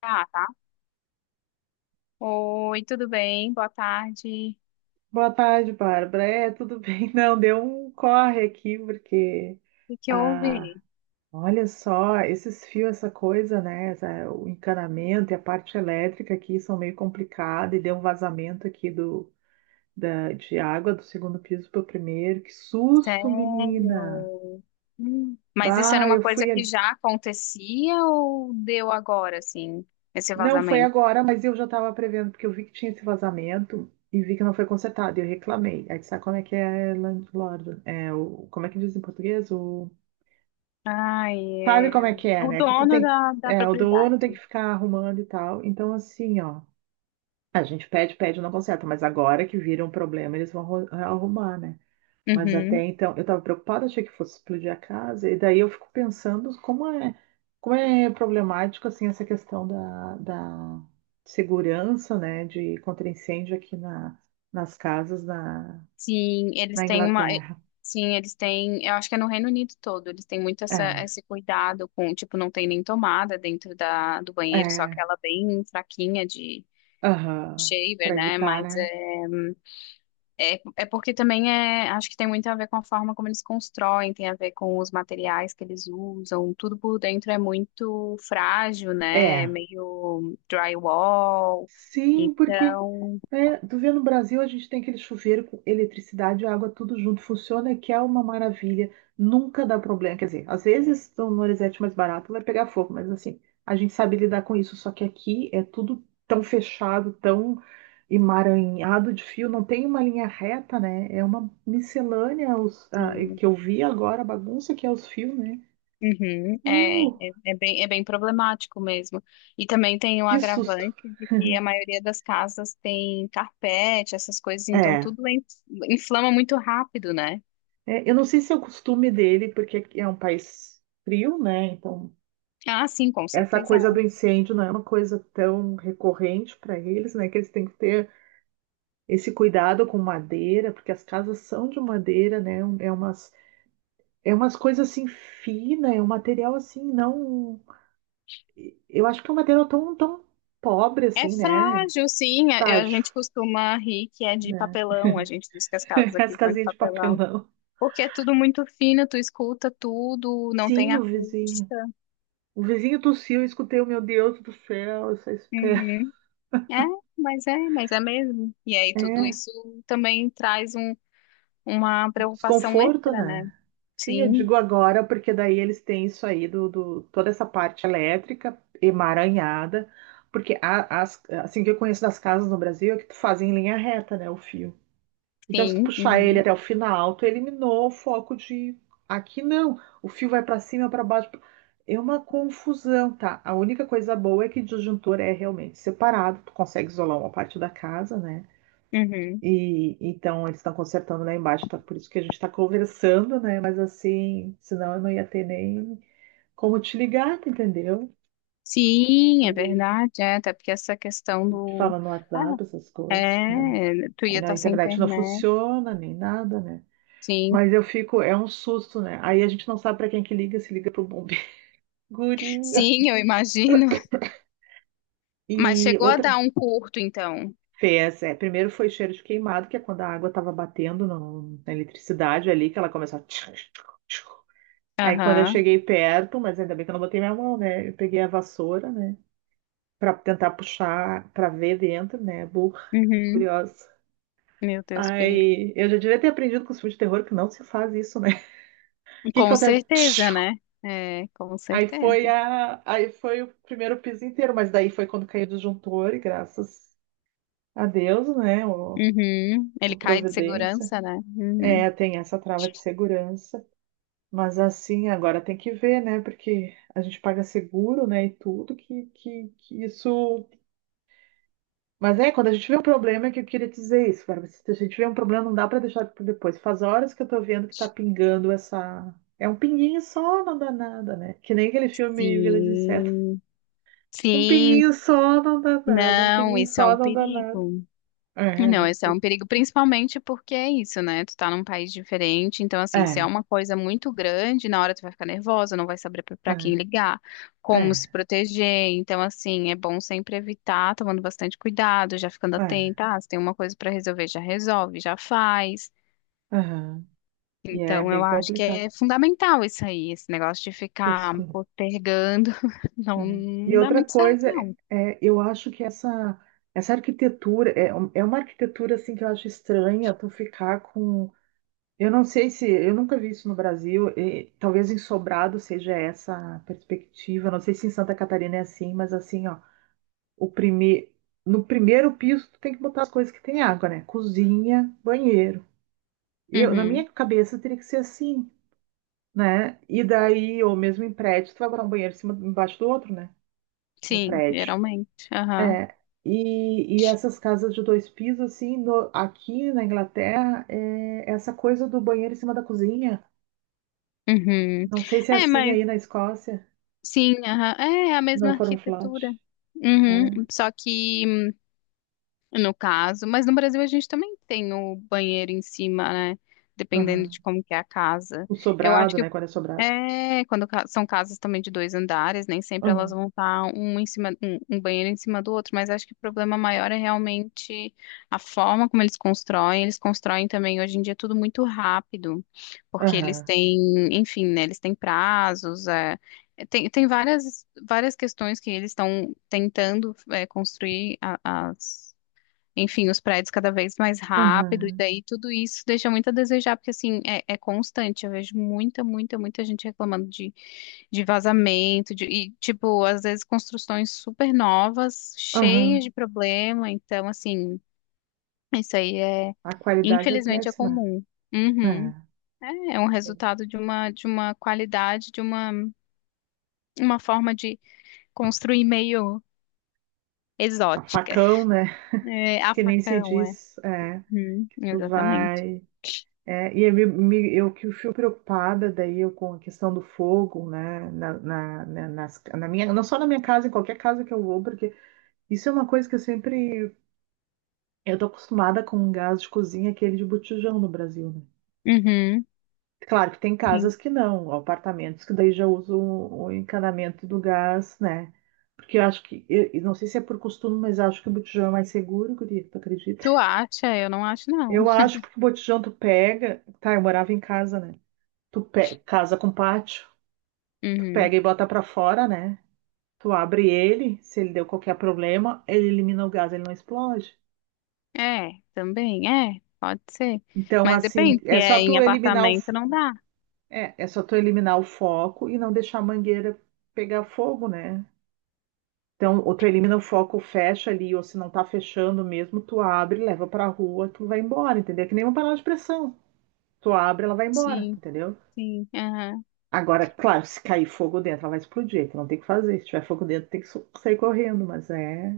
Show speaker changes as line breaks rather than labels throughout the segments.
Ah, tá. Oi, tudo bem? Boa tarde.
Boa tarde, Bárbara. Tudo bem? Não, deu um corre aqui, porque,
O que que
ah,
houve?
olha só, esses fios, essa coisa, né? O encanamento e a parte elétrica aqui são meio complicadas e deu um vazamento aqui de água do segundo piso para o primeiro. Que susto, menina!
Sério? Hum. Mas isso era
Bah,
uma
eu
coisa
fui
que
ali.
já acontecia ou deu agora, assim, esse
Não, foi
vazamento?
agora, mas eu já estava prevendo, porque eu vi que tinha esse vazamento e vi que não foi consertado, e eu reclamei. Aí tu sabe como é que é landlord? Como é que diz em português? O
Ai,
sabe como
é...
é que é,
O
né? Que tu
dono
tem que,
da
é, o dono
propriedade.
tem que ficar arrumando e tal. Então, assim, ó, a gente pede, não conserta, mas agora que vira um problema, eles vão arrumar, né? Mas até
Uhum.
então, eu tava preocupada, achei que fosse explodir a casa, e daí eu fico pensando como é problemático, assim, essa questão da segurança, né, de contra incêndio aqui nas casas
Sim, eles
na
têm uma.
Inglaterra.
Sim, eles têm. Eu acho que é no Reino Unido todo. Eles têm muito essa,
É,
esse cuidado com, tipo, não tem nem tomada dentro da, do banheiro, só
é,
aquela bem fraquinha de
aham,
shaver,
para
né?
evitar,
Mas
né?
é porque também é, acho que tem muito a ver com a forma como eles constroem, tem a ver com os materiais que eles usam, tudo por dentro é muito frágil, né? É
É.
meio drywall.
Sim, porque
Então,
né, tu vê no Brasil a gente tem aquele chuveiro com eletricidade e água tudo junto, funciona, que é uma maravilha, nunca dá problema. Quer dizer, às vezes no Norizete mais barato vai pegar fogo, mas assim, a gente sabe lidar com isso, só que aqui é tudo tão fechado, tão emaranhado de fio, não tem uma linha reta, né? É uma miscelânea os, ah,
sim.
que eu vi agora, a bagunça que é os fios, né?
Uhum,
Uh,
é bem problemático mesmo. E também tem o
que susto!
agravante de que a maioria das casas tem carpete, essas coisas, então
É
inflama muito rápido, né?
É, eu não sei se é o costume dele, porque aqui é um país frio, né? Então,
Ah, sim, com
essa
certeza.
coisa do incêndio não é uma coisa tão recorrente para eles, né? Que eles têm que ter esse cuidado com madeira, porque as casas são de madeira, né? É umas coisas assim finas, é um material assim, não. Eu acho que é um material tão pobre,
É
assim, né?
frágil, sim. A
Frágil,
gente costuma rir que é de
né?
papelão. A gente diz que as casas
As
aqui são de
casinhas de
papelão.
papelão.
Porque é tudo muito fino, tu escuta tudo, não tem
Sim, o vizinho.
acústica.
O vizinho tossiu, eu escutei, meu Deus do céu, essa espera.
Uhum. É, mas é mesmo. E aí tudo
É,
isso também uma preocupação
desconforto,
extra, né?
né? Sim, eu
Sim,
digo agora, porque daí eles têm isso aí toda essa parte elétrica emaranhada, porque assim que eu conheço das casas no Brasil é que tu faz em linha reta, né, o fio. Então, se tu
sim.
puxar ele
Uhum.
até o final, tu eliminou o foco de aqui não, o fio vai para cima, para baixo. É uma confusão, tá? A única coisa boa é que disjuntor é realmente separado, tu consegue isolar uma parte da casa, né?
Uhum.
E então eles estão consertando lá embaixo, tá? Por isso que a gente está conversando, né? Mas assim, senão eu não ia ter nem como te ligar, tu entendeu?
Sim, é verdade. É, até porque essa questão
Te
do.
fala no WhatsApp,
Ah,
essas coisas, né?
é, tu
Aí
ia
na
estar sem
internet não
internet.
funciona, nem nada, né?
Sim,
Mas eu fico, é um susto, né? Aí a gente não sabe para quem que liga, se liga pro bombeiro. Guria.
sim, eu imagino.
E
Mas chegou a
outra
dar um curto, então.
fez, é, primeiro foi cheiro de queimado, que é quando a água estava batendo na eletricidade ali, que ela começou a tchic, tchic, tchic. Aí quando eu
Aham.
cheguei perto, mas ainda bem que eu não botei minha mão, né? Eu peguei a vassoura, né? Pra tentar puxar, pra ver dentro, né? Burra,
Uhum.
curiosa.
Meu Deus, perigo.
Aí eu já devia ter aprendido com os filmes de terror que não se faz isso, né? O que que
Com
acontece?
certeza,
Tchiu!
né? É, com certeza.
Aí foi o primeiro piso inteiro, mas daí foi quando caiu o disjuntor e graças a Deus, né? O,
Uhum.
a
Ele cai de
providência.
segurança, né? Uhum.
É, tem essa trava de segurança. Mas assim, agora tem que ver, né? Porque a gente paga seguro, né? E tudo que isso. Mas é, quando a gente vê um problema, é que eu queria dizer isso, cara. Se a gente vê um problema, não dá pra deixar por depois. Faz horas que eu tô vendo que tá pingando essa. É um pinguinho só, não dá nada, né? Que nem aquele filme Vila de Inseto.
Sim.
Um
Sim.
pinguinho só não dá nada, um
Não,
pinguinho
isso é
só
um
não dá nada.
perigo.
É, a
Não,
gente
esse é
tem.
um perigo, principalmente porque é isso, né? Tu tá num país diferente, então, assim, se é
É,
uma coisa muito grande, na hora tu vai ficar nervosa, não vai saber pra
é,
pra quem ligar, como se
é,
proteger. Então, assim, é bom sempre evitar, tomando bastante cuidado, já ficando
é.
atenta. Ah, se tem uma coisa pra resolver, já resolve, já faz.
Aham. E é
Então,
bem
eu acho que
complicado
é fundamental isso aí, esse negócio de
ter
ficar
isso
postergando. Não,
é. E
não dá
outra
muito certo,
coisa,
não.
é, eu acho que essa arquitetura é, é uma arquitetura assim que eu acho estranha tu ficar com. Eu não sei se eu nunca vi isso no Brasil, e talvez em Sobrado seja essa a perspectiva. Não sei se em Santa Catarina é assim, mas assim, ó, o prime... no primeiro piso tu tem que botar as coisas que tem água, né? Cozinha, banheiro. Eu, na
Uhum.
minha cabeça teria que ser assim, né? E daí, ou mesmo em prédio, tu vai botar um banheiro em cima, embaixo do outro, né? No
Sim,
prédio.
geralmente. Aham.
É, e essas casas de dois pisos, assim, aqui na Inglaterra, é essa coisa do banheiro em cima da cozinha.
Uhum.
Não sei se é
É,
assim
mas.
aí na Escócia,
Sim, aham. É a
não
mesma
foram flat.
arquitetura. Uhum.
É.
Só que, no caso, mas no Brasil a gente também tem o banheiro em cima, né? Dependendo
Aham.
de como que é a casa.
O
Eu acho
sobrado,
que
né? Quando é sobrado.
é, são casas também de dois andares, nem sempre elas
Aham,
vão estar um em cima, um banheiro em cima do outro, mas acho que o problema maior é realmente a forma como eles constroem. Eles constroem também hoje em dia tudo muito rápido, porque eles
aham,
têm, enfim, né, eles têm prazos, tem, tem várias, várias questões que eles estão tentando, é, as enfim, os prédios cada vez mais rápido, e
aham,
daí tudo isso deixa muito a desejar, porque assim, é, é constante, eu vejo muita, muita, muita gente reclamando de vazamento, de, e tipo, às vezes construções super novas, cheias
aham.
de problema, então assim, isso aí é,
A qualidade é
infelizmente é
péssima.
comum. Uhum.
É.
É, é um resultado de uma qualidade, de uma forma de construir meio
A
exótica.
facão, né?
É, a
Que nem se
facão, é.
diz. É.
Uhum,
Tu
exatamente.
vai. É, eu que fui preocupada daí eu com a questão do fogo, né, na minha, não só na minha casa, em qualquer casa que eu vou, porque isso é uma coisa que eu sempre, eu tô acostumada com um gás de cozinha, aquele de botijão no Brasil, né?
Uhum.
Claro que tem
Sim.
casas que não, apartamentos que daí já usam o encanamento do gás, né? Porque eu acho que eu não sei se é por costume, mas acho que o botijão é mais seguro, guria, tu acredita?
Tu acha? Eu não acho, não.
Eu acho porque o botijão tu pega, tá, eu morava em casa, né? Casa com pátio. Tu
Uhum.
pega e bota pra fora, né? Tu abre ele, se ele deu qualquer problema, ele elimina o gás, ele não explode.
É, também, é, pode ser.
Então,
Mas
assim,
depende, se
é só
é em
tu eliminar o,
apartamento, não dá.
é, é só tu eliminar o foco e não deixar a mangueira pegar fogo, né? Então, ou tu elimina o foco, fecha ali, ou se não tá fechando mesmo, tu abre, leva pra rua, tu vai embora, entendeu? É que nem uma panela de pressão. Tu abre, ela vai embora,
Sim,
entendeu?
sim. Aham.
Agora, claro, se cair fogo dentro, ela vai explodir, tu não tem o que fazer. Se tiver fogo dentro, tem que sair correndo, mas é,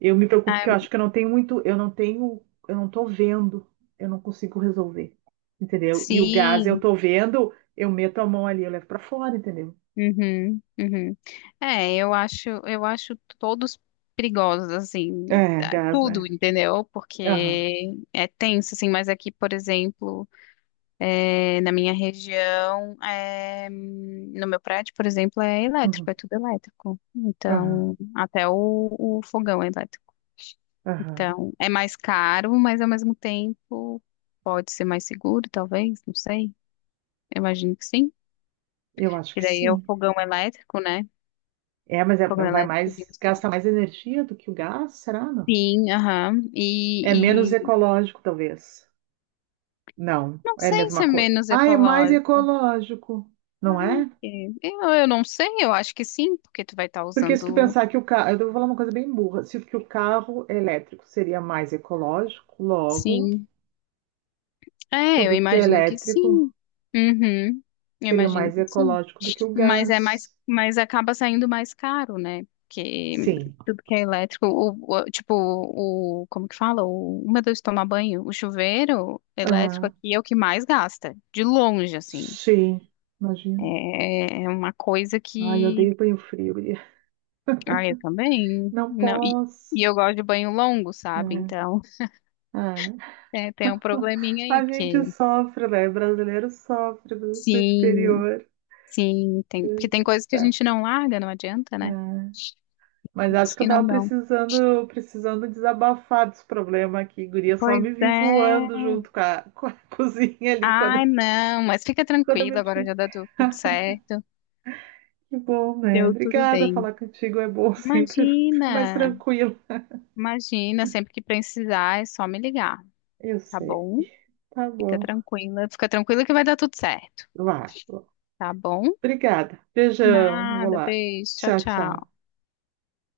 eu me preocupo
Ah,
que eu acho que eu não tenho muito, eu não tenho, eu não tô vendo, eu não consigo resolver, entendeu? E o gás eu
sim.
tô vendo, eu meto a mão ali, eu levo pra fora, entendeu?
Uhum, uhum. É, eu acho todos perigosos, assim,
É,
tá,
gás,
tudo,
né?
entendeu?
Aham,
Porque é tenso, assim, mas aqui, por exemplo. É, na minha região, é, no meu prédio, por exemplo, é elétrico,
uhum,
é tudo elétrico.
aham,
Então, o fogão é elétrico.
aham.
Então, é mais caro, mas ao mesmo tempo pode ser mais seguro, talvez, não sei. Eu imagino que sim.
Eu acho
E
que
daí é o
sim.
fogão elétrico, né?
É, mas
Fogão
vai
elétrico de
mais,
indução.
gasta mais energia do que o gás, será, não?
Sim, aham.
É menos ecológico, talvez. Não,
Não
é a
sei se
mesma
é
coisa.
menos
Ah, é mais
ecológico.
ecológico, não
Ah,
é?
é. Eu não sei, eu acho que sim, porque tu vai estar
Porque se tu
usando,
pensar que o carro, eu vou falar uma coisa bem burra, se que o carro elétrico seria mais ecológico, logo,
sim. É, eu
tudo que é
imagino que
elétrico
sim. Uhum. Eu
seria
imagino
mais
que sim.
ecológico do que o
Mas é mais,
gás.
mas acaba saindo mais caro, né? Porque
Sim.
tudo que é elétrico, tipo, o, como que fala? O meu Deus, tomar banho. O chuveiro elétrico
Aham.
aqui é o que mais gasta. De longe, assim.
Sim. Imagina.
É, é uma coisa
Ai, eu
que.
odeio banho frio, guria.
Ah, eu também.
Não
Não,
posso.
e eu gosto de banho longo, sabe? Então,
É. É.
é, tem um probleminha aí,
A gente
porque.
sofre, né? Brasileiro sofre do
Sim.
exterior.
Sim, tem, porque tem coisas que a gente não larga, não adianta,
É.
né?
Mas acho
Os
que
que
eu
não
tava
dão.
precisando desabafar desse problema aqui, guria. Só
Pois
me vi
é.
voando junto com a cozinha ali
Ai, não, mas fica
quando eu
tranquila, agora
meti.
já deu tudo certo.
Que bom, né?
Deu tudo
Obrigada,
bem.
falar contigo é bom, sempre fico mais
Imagina,
tranquilo.
imagina, sempre que precisar é só me ligar,
Eu
tá
sei.
bom?
Tá bom.
Fica tranquila que vai dar tudo certo,
Vai.
tá bom?
Obrigada. Beijão. Vou
Nada,
lá.
beijo, tchau,
Tchau, tchau.
tchau.